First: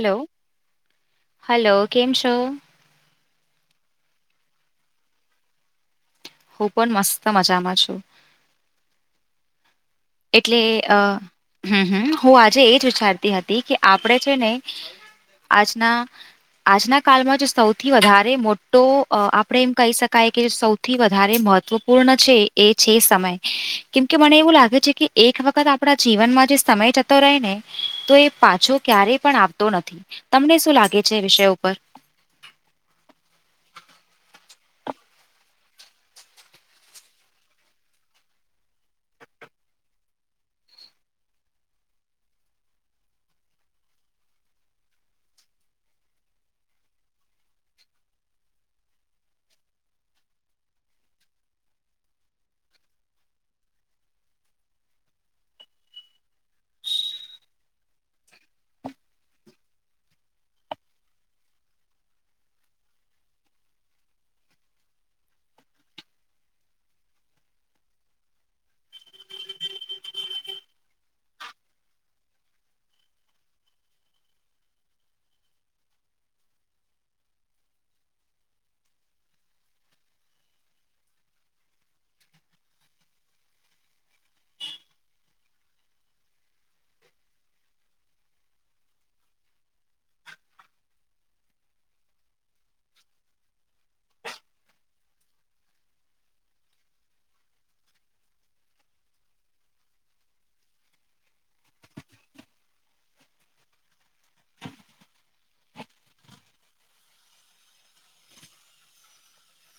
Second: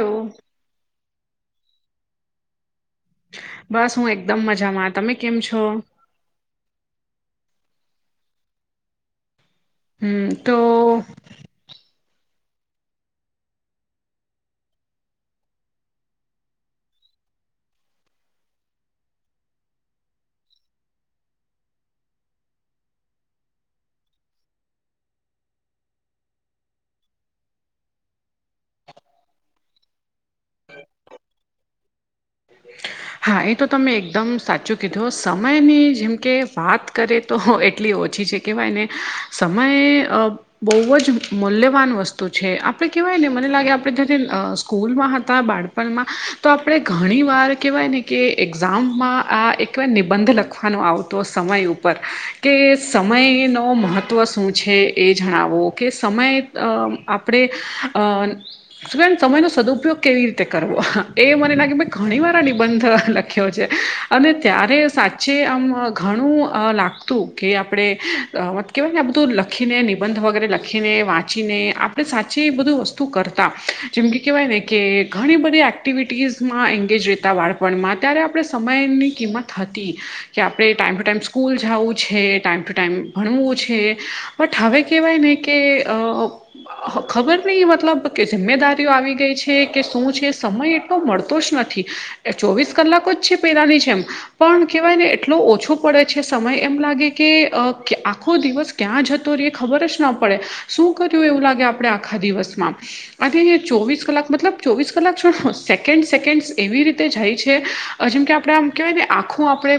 તો હલો કેમ છો બસ હું એકદમ મજામાં તમે કેમ છો હું પણ મસ્ત મજામાં છું હમ તો એટલે અ હમ હમ હું આજે એજ વિચારતી હતી કે આપણે છે ને આજ ના આજના કળમાં જો સૌથી વધારે મોટો આપણેે એમ કહી શકાય કે સૌ થી વધારે મહત્વપૂર્ણ છે એ છે સમય કેમકે મને એવું લાગે છે કે એક વખત આપણા જીવનમાં જે સમય જતો રહે ને તો એ પાછો ક્યારેય પણ આવતો નથી તમને શું લાગે છે વિષય ઉપર [inaudible] [inaudible] હા એ તો તમે એકદમ સાચું કીધું સમયની જેમ કે વાત કરે તો એટલી ઓછી છે કહેવાય ને સમયે બહુ જ મૂલ્યવાન વસ્તુ છે આપડણે કેહેવાય ને મને લાગે આપણે જ્યારે સ્કૂલમાં હતા બાળકો તો આપણે ઘણી વાર કહેવાય ને કે એક્ઝામમાં આ એકવાર નિબંધ લખવાનો આવતો સમય ઉપર કે સમયનો મહત્ત્વ શું છે એ જણાવો કે સમય અ આપણે અ સમયનોો સદુપયોગ કેવી રીતે કરવો એ મને લાગે ઘણીવાર નિબંધ લખ્યો છે અને ત્યારે સાચે આમ ઘણું લાગ તું કે આપણે મ કહેવાય ને આ બધું લખીને નિબંધ વગેરે લખીને વાંચીને આપ આપણે સાચી એ બધું વસ્તુ કરતા જેમ કે કહેવાય ને કે ઘણી બધી એક્ટિવિટીઝમાં ળપણમાં ત્યારે આપણે સમયની કિંમત હતી કે આપણે ટાઈમ ટુ ટાઈમ સ્કૂલ જવું છે ટાઈમ ટુ ટાઈમ ભણવું છે બટ હવે કહેવાય ને કે ખબર નહી મતલબ કે જિમ્મેદારીઓ આવી ગઈ છે કે શું છે સમય એટલો મળતો જ નથી ચોવીસ કલાકો જ છે પેલાની છે એમ પણ કેહેવાય ને એટલો ઓછો પડે છે સમય એમ લાગે કે આખો દિવસ ક્યાં જતો રહીએ ખબર જ ન પડે શું કર્યું એવું લાગે આપણે આખા દિવસમાં આજે અયા ચોવીસ કલાક મતલબ ચોવીસ કલાક છોો સેકન્ડ સેકન્ડ એવી રીતે જાય છે જેમ કે આપણે આમ કહેવાય ને આખું આપણે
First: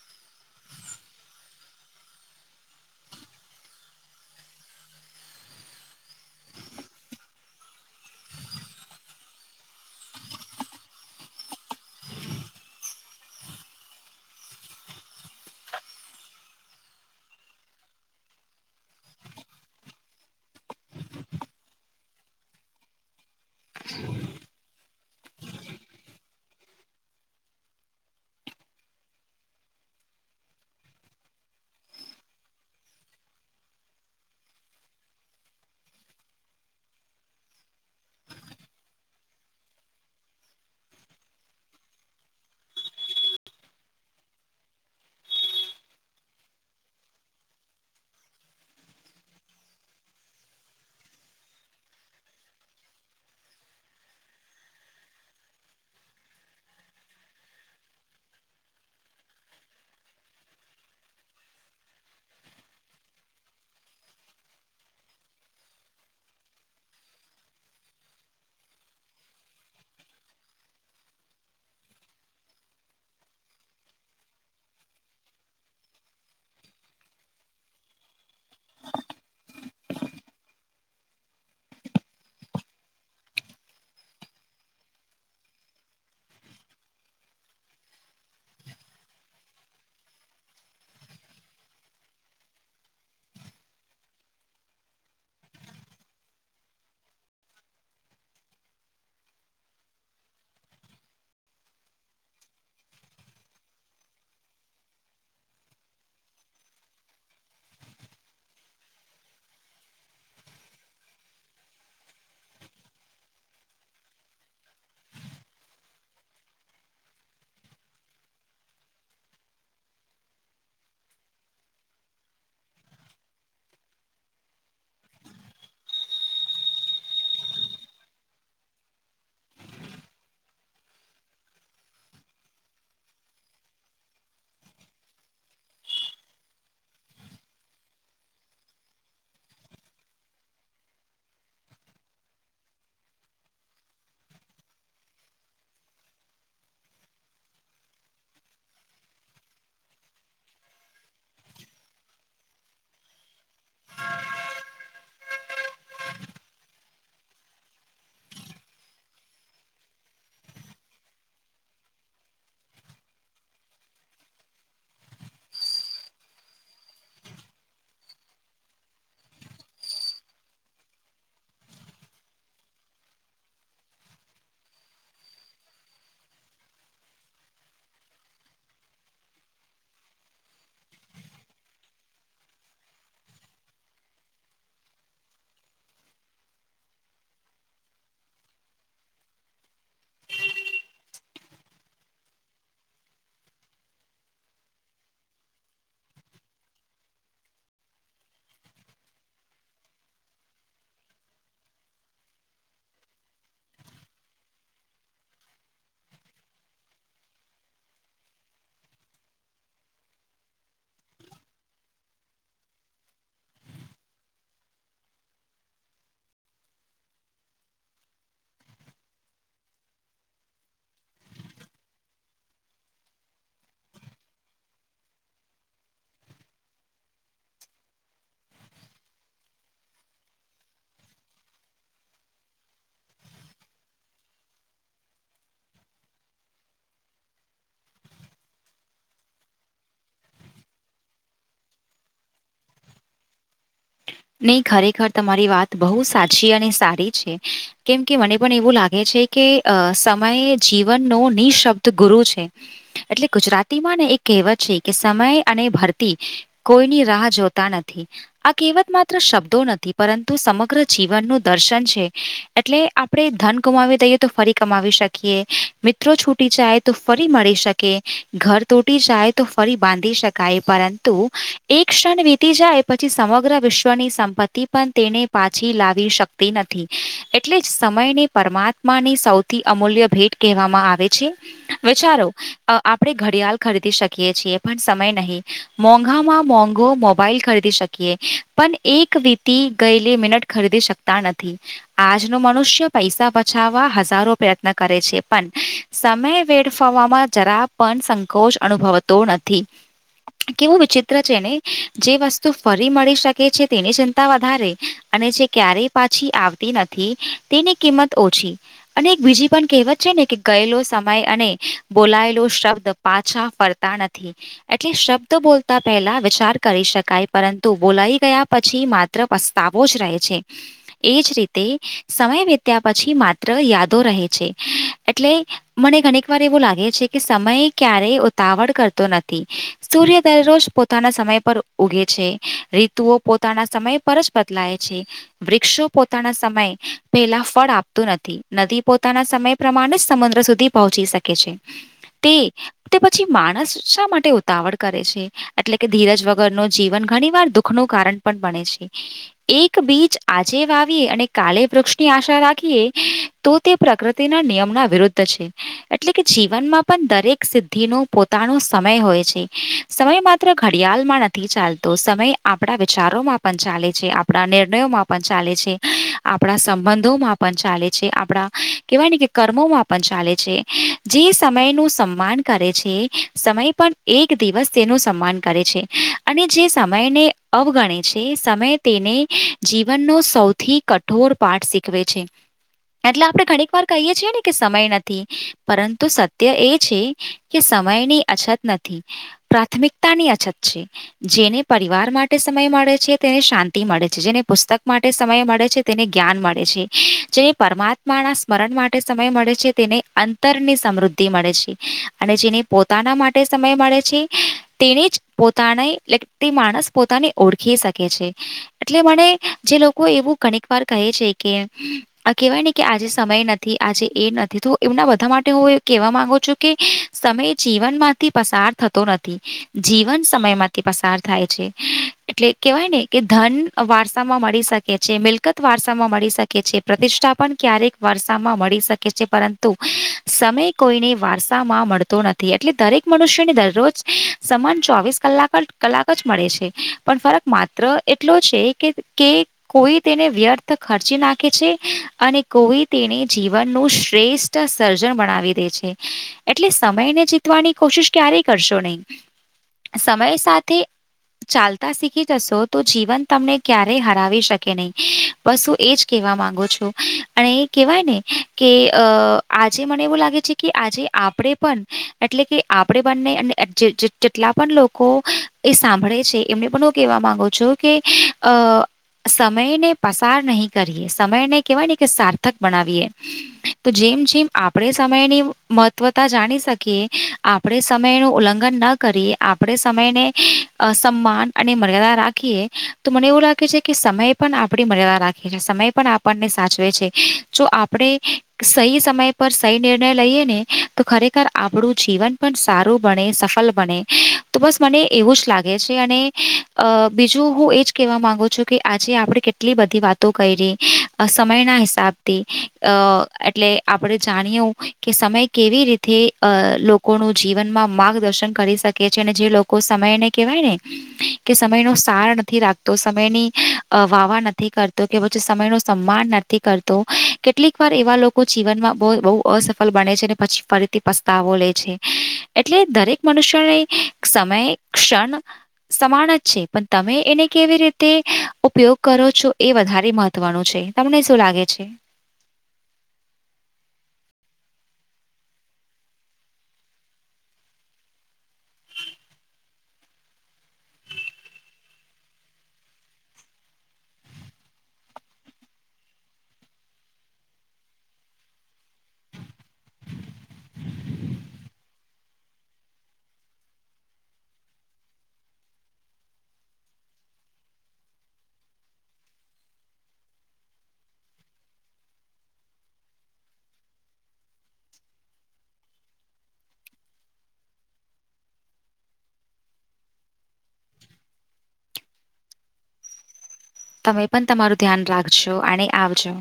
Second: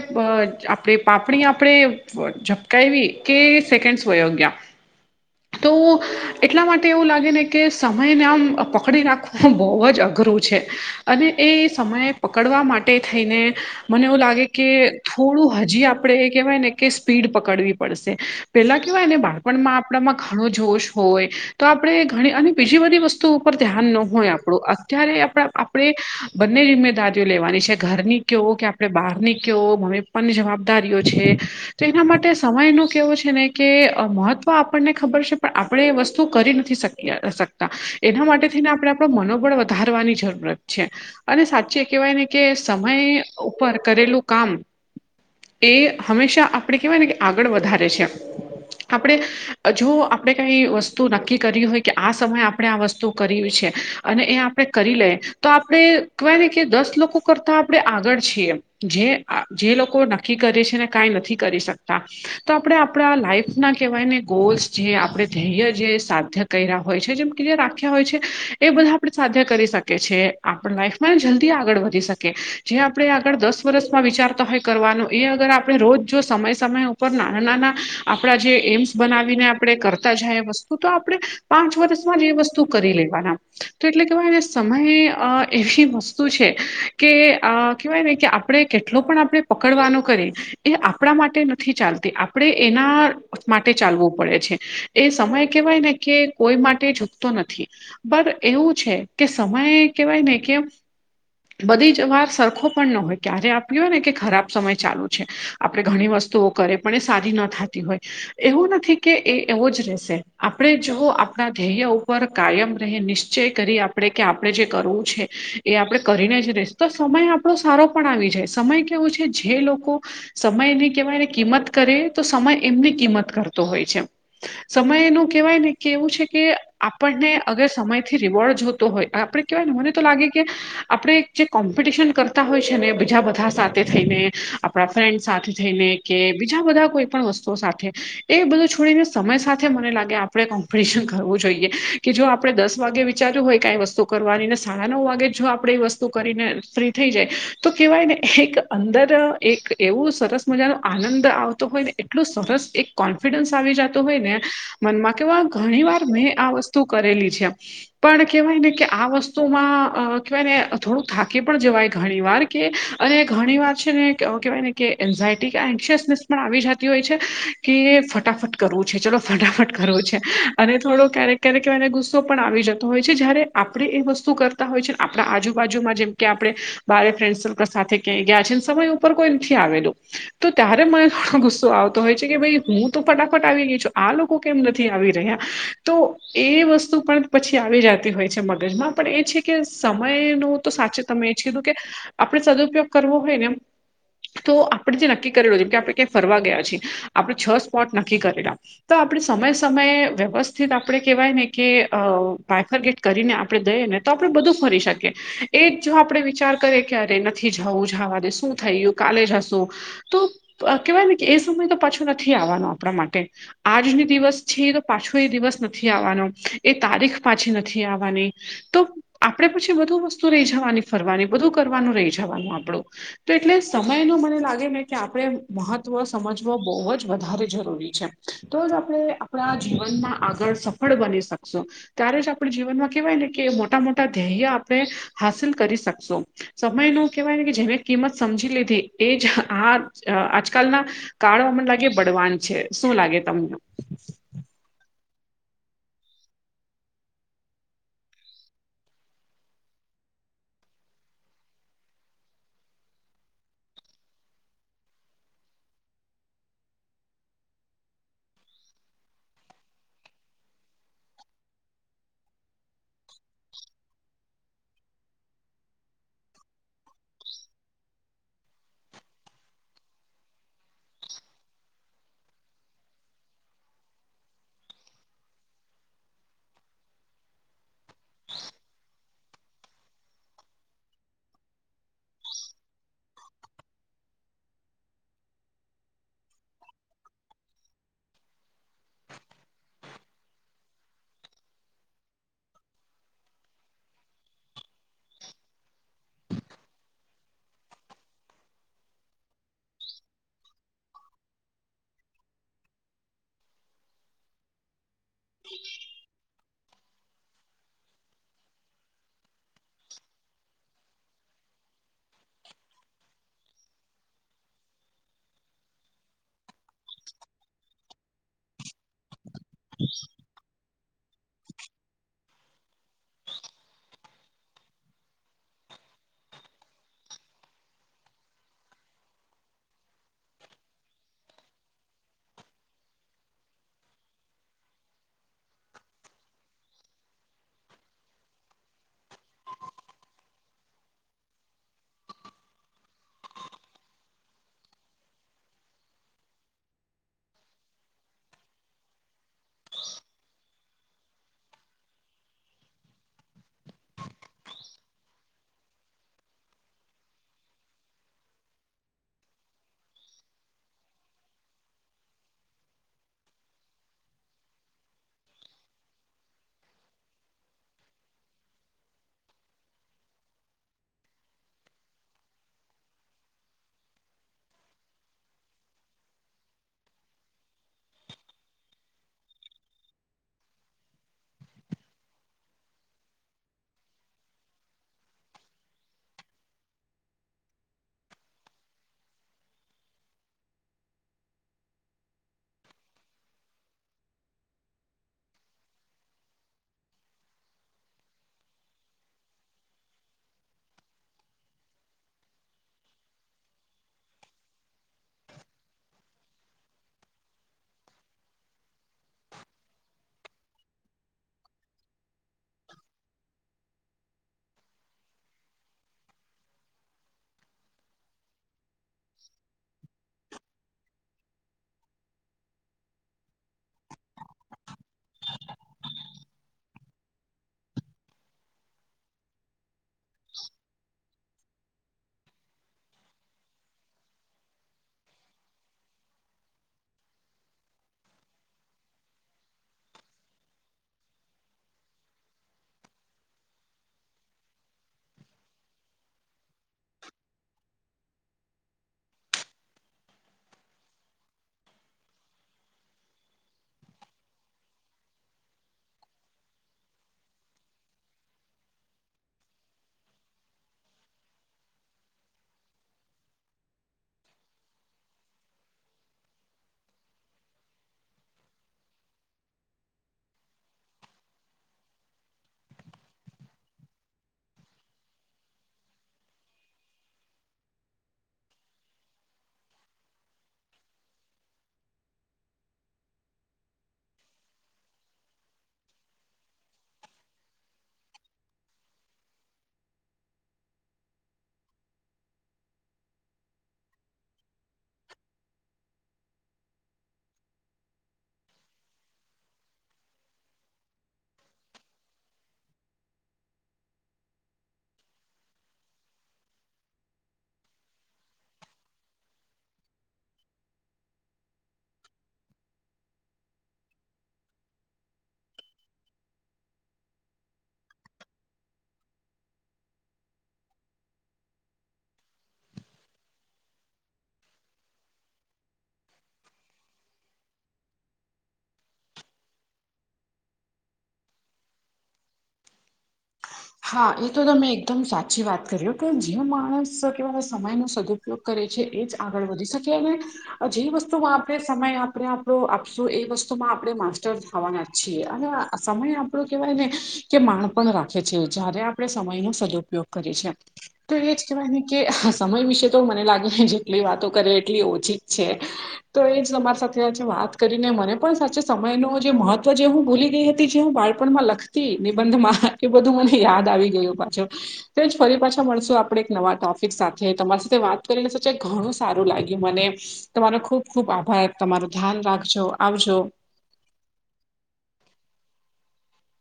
આપણે પાપણી આપણે ઝપકાવવી કે સેકન્ડ વયોગ્યા [unintelligible] તો એટલા માટે એવું લાગે ને કે સમયને આમ પકડી નાખવું બહુ જ અઘરું છે અને એ સમય પકડવા માટે થઈને મને એવું લાગે કે થોડું હજી આપણે એ કહેવાય ને કે સ્પીડ પકડવી પડશે પેલા કેવાયને બાળપણમાં આપણામાં ઘણો જોશ હોય. તો આપણે ઘણી અને બીજી બધી વસ્તુ ઉપર ધ્યાન ન હોય આપણું. અત્યારે આપણા આપણે બંને જિ્મેદારીઓ લેવાની છે ઘરની કેવો કે આપણે બહારની કેવો મમ્મી પપ્પાની જવાબદારીઓ છે. તો એના માટે સમય ન કેવો છે ને કે મહત્વ આપણને ખબર છે પણ આપણે એ વસ્તુ કરી નથી શકતા. શકતા એના માટે થીને આપડણે આપણ મનોબળ વધારવાની જરૂરત છે. અને સાચી કહેવાય ને કે સમય ઉપર કરેલું કામ એ હંમેશા આપણે કહેવાય ને કે આગળ વધારે છે. આપણે જો આપણે કઈ વસ્તુ નક્કી કરી હોય કે આ સમયે આપણે આ વસ્તુ કરી છે. અને એ આપણે કરી લે તો આપણે કે દસ લોકો કરતા આપણે આગળ છીએ જે લોકો નકી કરે છે ને કંઈ નથી કરી શકતા. તો આપણે આપણા લાઈફ ના કહેવાય ને ગોલ્સ જે આપણે ધેય છે સાધ્ય કર્યા હોય છે જેમ કે જે રાખ્યા હોય છે એ બધા આપણે સાધ્ય કરી શકીએ છેએ આપ લાઈફ મને જલ્દી આગળ વધી શકે. જે આપણે આગળ દસ વર્ષમાં વિચારતા હોય કરવાનો એ અગર આપણે રોજ જો સમય સમય ઉપર નાના નાના આપણા જે એમ્સ બનાવીને આપણે કરતા જાય એ વસ્તુ તો આપણે પાંચ વર્ષમાં જ એ વસ્તુ કરી લેવાના. તો એટલે કેવાય સમય એવી વસ્તુ છે કે કેવાય ને કે આપણે કેટલો પણ આપણે પકડવાનો કરી એ આપણા માટે નથી ચાલતી આપણે એના માટે ચાલવું પડે છે. એ સમય કેહેવાય ને કે કોઈ માટે ઝૂકતો નથી. બ એવું છે કે સમયે કેહેવાય ને કે [unintelligible] બધી જ વાર સરખો પણ ન હોય ક્યારે આપ્યું હોય ને કે ખરાબ સમય ચાલુ છે. આપણે ઘણી વસ્તુઓ કરે પણ એ સદી ન થતી હોય એવું નથી કે એ એવો જ રહેશે. આપણે જો આપણા ધેય ઉપર કાયમ ર નિશ્ચય કરી આપણે કે આપણે જે કરવું છે એ આપણે કરીને જ રહીશ તો સમય આપણો સારો પણ આવી જાય. સમય કેવો છે જે લોકો સમયને કહેવાય કિંમત કરે તો સમય એમની કિંમત કરતો હોય છે. સમય ન કેવાય ને કે એવું છે કે આપણને અગર સમયથી રિવોર્ડ જોતો હોય, આપણે કે ન મને તો લાગે કે આપણે જે કોમ્પિટિશન કરતા હોય છે ને બીજા બધા સાથે થઈને આપણા ફ્રેન્ડ સાથે થઈને કે બીજા બધા કોઈ પણ વસ્તુઓ સાથે એ બધું છોડીને સમય સાથે મને લાગે આપણેે કોમ્પિટિશન કરવું જોઈએ કે જો આપણે દસ વાગે ચાર્યું હોય કઈ વસ્ત કરવાનીને સાડા નવ વાગે જો આપણે એ વસ્તુ કરીને ફ્રી થઈ જાય તો કેહેવાય ને એક અંદર એક એવું સરસ મજાનો આનંદ આવતો હોય ને એટલું સરસ એક કોન્ફિડન્સ આવી જતો હોય ને મનમાં કેવાય ઘણી વાર મેં આ વસ્તુ કરેલી છે. પણ કેહેવાય ને કે આ વસ્તુમાં અ કેવાય ને થોડુંક થાકી પણ જવાય ઘણી વાર કે અને ઘણી વાર છે ને કેવાયને કે એન્ઝાયટી કે એન્શિયસનેસ પણ આવી જતી હોય છે કે ફટાફટ કરવું છે. ચલો ફટાફટ કરવો છે અને થોડો ક્યારેક ક્યારેક એને ગુસ્સો પણ આવી જતો હોય છે. જારે આપડે એ વસ્તુ કરતા હોય છે. આપણા આજુબાજુમાં જેમ કે આપણે બારે ફ્રેન્ડ સર્કલ સાથે ક્યાં ગયા છે ને સમય ઉપર કોઈ નથી આવેલો તો ત્યારે મને થોડો ગુસ્સો આવતો હોય છે કે ભાઈ હું તો ફટાફટ આવી ગઈ છું આ લોકો કેમ નથી આવી રહ્યા. તો એ વસ્તુ પણ પછી આવી જતી હોય છે. મગજમાં પણ એ છે કે સમય ન તો સાચું તમે એ કીધું કે આપણે સદુપયોગ કરવો હોય ને એમ તો આપણે જે નક્કી કરેલું જેમ કે આપણે ક્યાંય ફરવા ગયા છીએ આપણે છ સ્પોટ નક્કી કરેલા. તો આપણે સમયે સમયે વ્યવસ્થિત આપણે કેહેવાય ને કેાયફર ગેટ કરીને આપણે દઈએ ને તો આપડે બધું ફરી શકે એ જો આપડણે વિચાર કરીએ કે અરે નથી જવું જવા દે શું થયયું કાલે જશું તો કેવાય ને કે એ સમય તો પાછો નથી આવવાનો આપણા માટે આજની દિવસ છે એ તો પાછો એ દિવસ નથી આવવાનો એ તારીખ પાછી નથી આવવાની તો આપણેે પછી બધુ વસ્તુ રહી જવાની ફરવાની બધું કરવાનું રહી જવાનું આપણું તો એટલે સમય ન મને લાગે ને કે આપણે મહત્ત્વ સમજવ બહુ જ વધારે જરૂરી છે તો જ આપણે આપણા જીવનમાં આગળ સફળ બની શકશો ત્યારે જ આપણે જીવનમાં કેહેવાય ને કે મોટા મોટા ધેય આપણે હાસિલ કરી શકશો સમય ન કેહેવાય ને કે જેને કિંમત સમજી લીધી એ જ આ આજકાલના કાળો મમને લાગે બળવાન છે શું લાગે તમને નહી ખરેખર તમારી વાત બહુ સાચી અને સારી છે કેમ કે મને પણ એવું લાગે છે કે અ સમયે જીવનનો નિશબ્દ ગુરુ છે એટલે ગુજરાતીમાં ને એક કહેવત છે કે સમય અને ભરતી કોઈની રાહ જોતા નથી આ કહેવત મા શબ્દો નથી પરંતુ સમગ્ર જીવન નું દર્શન છે એટલે આપણે ધન ગુમાવી દઈએ તો ફરી કમાવી શકીએ મિત્રો છૂટી જાય તો ફરી મળી શકીએ કે ઘર તૂટી જાય તો ફરી બાંધી શકાય પરંતુ એક ક્ષણ વીતી જાય પછી સમગ્ર વિશ્વ [unintelligible] ની સંપત્તિ પણ તેને પાછી લાવી શકતી નથી એટલે જ સમયને. પરમાત્મા ની સૌથી અમૂલ્ય ભેટ કહેવામાં આવે છે વિચારો આપણેે ઘડિયાળ ખરીદી શકીએ છીએ પણ સમય નહીિ મોંઘામાં મોંઘો મોબાઈલ ખરીદી શકીએ પણ એક વીતી ગયેલી મિનટ ખરીદી શકતા નથી આજનો મનુષ્ય પૈસા બચાવવા હજારો પ્રયત્ન કરે છે પણ સમય વેડફવામાં જરા પણ સંકોચ અનુભવતો નથી કેવું વિચિત્ર છે ને જે વસ્તુ ફરી મળી શકે છે તેની ચિંતા વધારે અને જે ક્યારેય પાછી આવતી નથી તેની કિંમત ઓછી અને એક બીજી પણ કહેવત છે ને કે ગયેલો સમય અને બોલાયેલો શબ્દ પાછા ફરતા નથી એટલે શબ્દ બોલતા પહેલા વિચાર કરી શકાય પરંતુ બોલાયી. ગયા પછી માત્ર પસ્તાવો જ રહે છે એજ રીતે. સમય વિત્યા પછી માત્ર યાદો રહે છે એટલે મને ઘણીક વાર એવું લાગે છે કે સમય ક્યારેય ઉતાવળ કરતો નથી સૂર્ય દરરોજ પોતાના સમય પર. ઉગે છે રીતુઓ પોતાના સમય પર જ બદલાય છે. વૃક્ષો પોતાના સમયે પેલા ફળ આપતું નથી નદી પોતાના સમયે. પ્રમાણે જ સમુદ્ર સુધી પહોંચી શકે છે તે. તે પછી માણસ શા માટે ઉતાવળ કરે છે એટલે કે ધીરજ વગર નું જીવન ઘણી વાર દુખ. દુખ નું કારણ પણ બને છે. એક બીજ આજે વાવીએ અને કાલે વૃક્ષની આશા રાખીએ. તો તે પ્રકૃતિના નિયમના વિરુદ્ધ છે. એટલે કે જીવનમાં પણ દરેક સિદ્ધિ નો પોતાનો સમય હોય છે. સમય માત્ર ઘડિયાળમાં નથી ચાલતો સમય. આપણા વિચારોમાં પણ ચાલે છે આપણા નિર્ણયોમાં પણ ચાલે છે આપણા સંબંધોમાં ચાલે છે આપણા કેવાયને કે કર્મોમાં પણ ચાલે છે જે સમય નું સન્માન. કરે છે સમય પણ એક દિવસ તેનું સન્માન કરે છે અને જે સમયને. અવગણે છે સમય તેને જીવનનો સૌથી કઠોર પાઠ શીખવે છે. એટલે આપણે ઘણીક વાર કહીએ છીએ ને કે સમય નથી પરંતુ સત્ય એ છે. કે સમયની અછત નથી પ્રાથમિકતાની અછત છે જેને પરિવાર મા- સમય મળે છે તેને શાંતિ મળે છે જેને પુસ્તક માટે સમય મળે છે તેને જ્ઞાન મળે છે જેને. પરમાત્માના સ્મરણ માટે સમય મળે છે તેને અંતરની સમૃદ્ધિ મળે છે અને જેને. પોતાના માટે સમય મળે છે તેને જ પોતાને લગતી માણસ. પોતાને ઓળખી શકે છે. એટલે મને જે લોકો એવું ઘણીક વાર કહે છે કે. આ કેહેવાય ને કે આજે સમય નથી આજે એ નથી તો એમના બધા માટે હું કેહેવા માંગુ છું કે. સમય જીવન માંથી પસાર થતો નથી જીવન સમયમાંથી પસાર થાય છે. એટલે કેવાય ને કે ધન વારસા માં મળી શકે છે મિલકત વારસામાં મળી શકે. પ્રતિષ્ઠા પણ ક્યારેક વારસામાં મળી શકે છે પરંતુ સમય કોઈને. વારસામાં મળતો નથી એટલે દરેક મનુષ્યને દરરોજ સમાન ચોવીસ કલાક જ. કલાક જ મળે છે પણ ફરક માત્ર એટલો છે કે કે. કોઈ તેને વ્યર્થ ખર્ચી નાખે છે અને કોઈ તેને જીવનનું શ્રેષ્ઠ. સર્જન બનાવી દે છે. એટલે સમયને જીતવાની કોશિશ ક્યારેય કરશો નહી સમય સાથે. ચાલતા શીખી જશો તો જીવન તમને ક્યારેય હરાવી શકે નહી. બસ હું એજ કહેવા માંગો છો અને એ કેહેવાય ને કે અ આજે મને એવું લાગે છે. કે આજે આપડે પણ એટલે કે આપડે બંને જેટલા પણ લોકો- એ સાંભળે છે એમને પણ હું કેહેવા માંગુ છું કે અ- સમયને પસાર નહી કરીએે સમયને કેહેવાય ને કે સાર્થક બનાવએ- તો જેમ જેમ આપણેે સમયની મહત્વતા જાણી શકીએ- આપણે સમય નું ઉલ્લંઘન ન કરીએ આપણે સમયને- સમ્માન અને મર્યાદા રાખીએ તો મને એવું લાગે છે કે સમય પણ આપણે મર્યાદા રાખીએ છીએ સમય પણ આપન- આપણને સાચવે છે જો આપણે સહી સમય પર સહી નિર્ણય લઈએ ને તો ખરેખર. આપણું જીવન પણ સારું બને સફળ બને તો બસ મને એવું જ લાગે. બીજું હું એજ કહેવા માંગુ છું કે આજે આપે કેટલી બધી વાત. તું કરી સમય ના હિસાબથી અ એટલે આપણે જાણીય હું. કે સમય કેવી રીતે અ લોકોનું જીવનમાં માર્ગદર્શન કરી શકે છે અને જે લોકો સમયને. કેવાય ને. કે સમય નો સાર નથી રાખતો સમયની વાવા નથી કરતો કે પછી સમય ન સન્માન નથી. કરતો કેટલીક વાર એવા લોકો જીવનમાં બહુ અસફળ બને છે અને પછી ફરી. પસ્તાવો લે છે એટલે દરેક મનુષ્યોને સમય ક્ષણ. સમાન જ છે પણ તમે એને કેવી રીતે ઉપયોગ કરો છો એ વધારે મહત્વ. થવાનું છે તમને શું લાગે છે. હા એ તો તમે એકદમ સાચી વાત કરી હો બેન કે જે માણસ કેવા સમય ન સદ ઉપ ઉપયોગ કરે છે એ જ આગળ વધી શકે અને. જે વસ્તુમાં આપણે સમય આપણે આપણો આપશું એ વસ્તુમાં આપણે માસ્ટર- ખાવાના છીએ અને સમય આપડો કેવાય ને કે માણપણ રાખે- જો છો જ્યારે આપણે સમય નો સદુપયોગ કરીએ છ છે. તો એ જ કહેવાય ને કે સમય વિશે તો મને લાગે ને જેટલી વાતો કરે એટલી ઓછી જ છે. તો એ જ તમારા સાથે આજે વાત કરીને મને પણ સાચે સમય ન જે મહત્વ જે હું ભૂલી ગઈ હતી જે હું બાળ- પણમાં લખતી નિબંધમાં એ બધું મને યાદ આવી ગયું પાછું- તોજ ફરી પાછા મળશું આપણે એક નવા ટોપિક સાથે તમારી સાથે વાત કરીને સાચ ઘણું સારું લાગ્યું મને- તમારો ખુબ ખુબ આભાર તમારું ધ્યાન રાખજો આવજો- તમે પણ તમારું ધ્યાન રાખજો અને આવજો-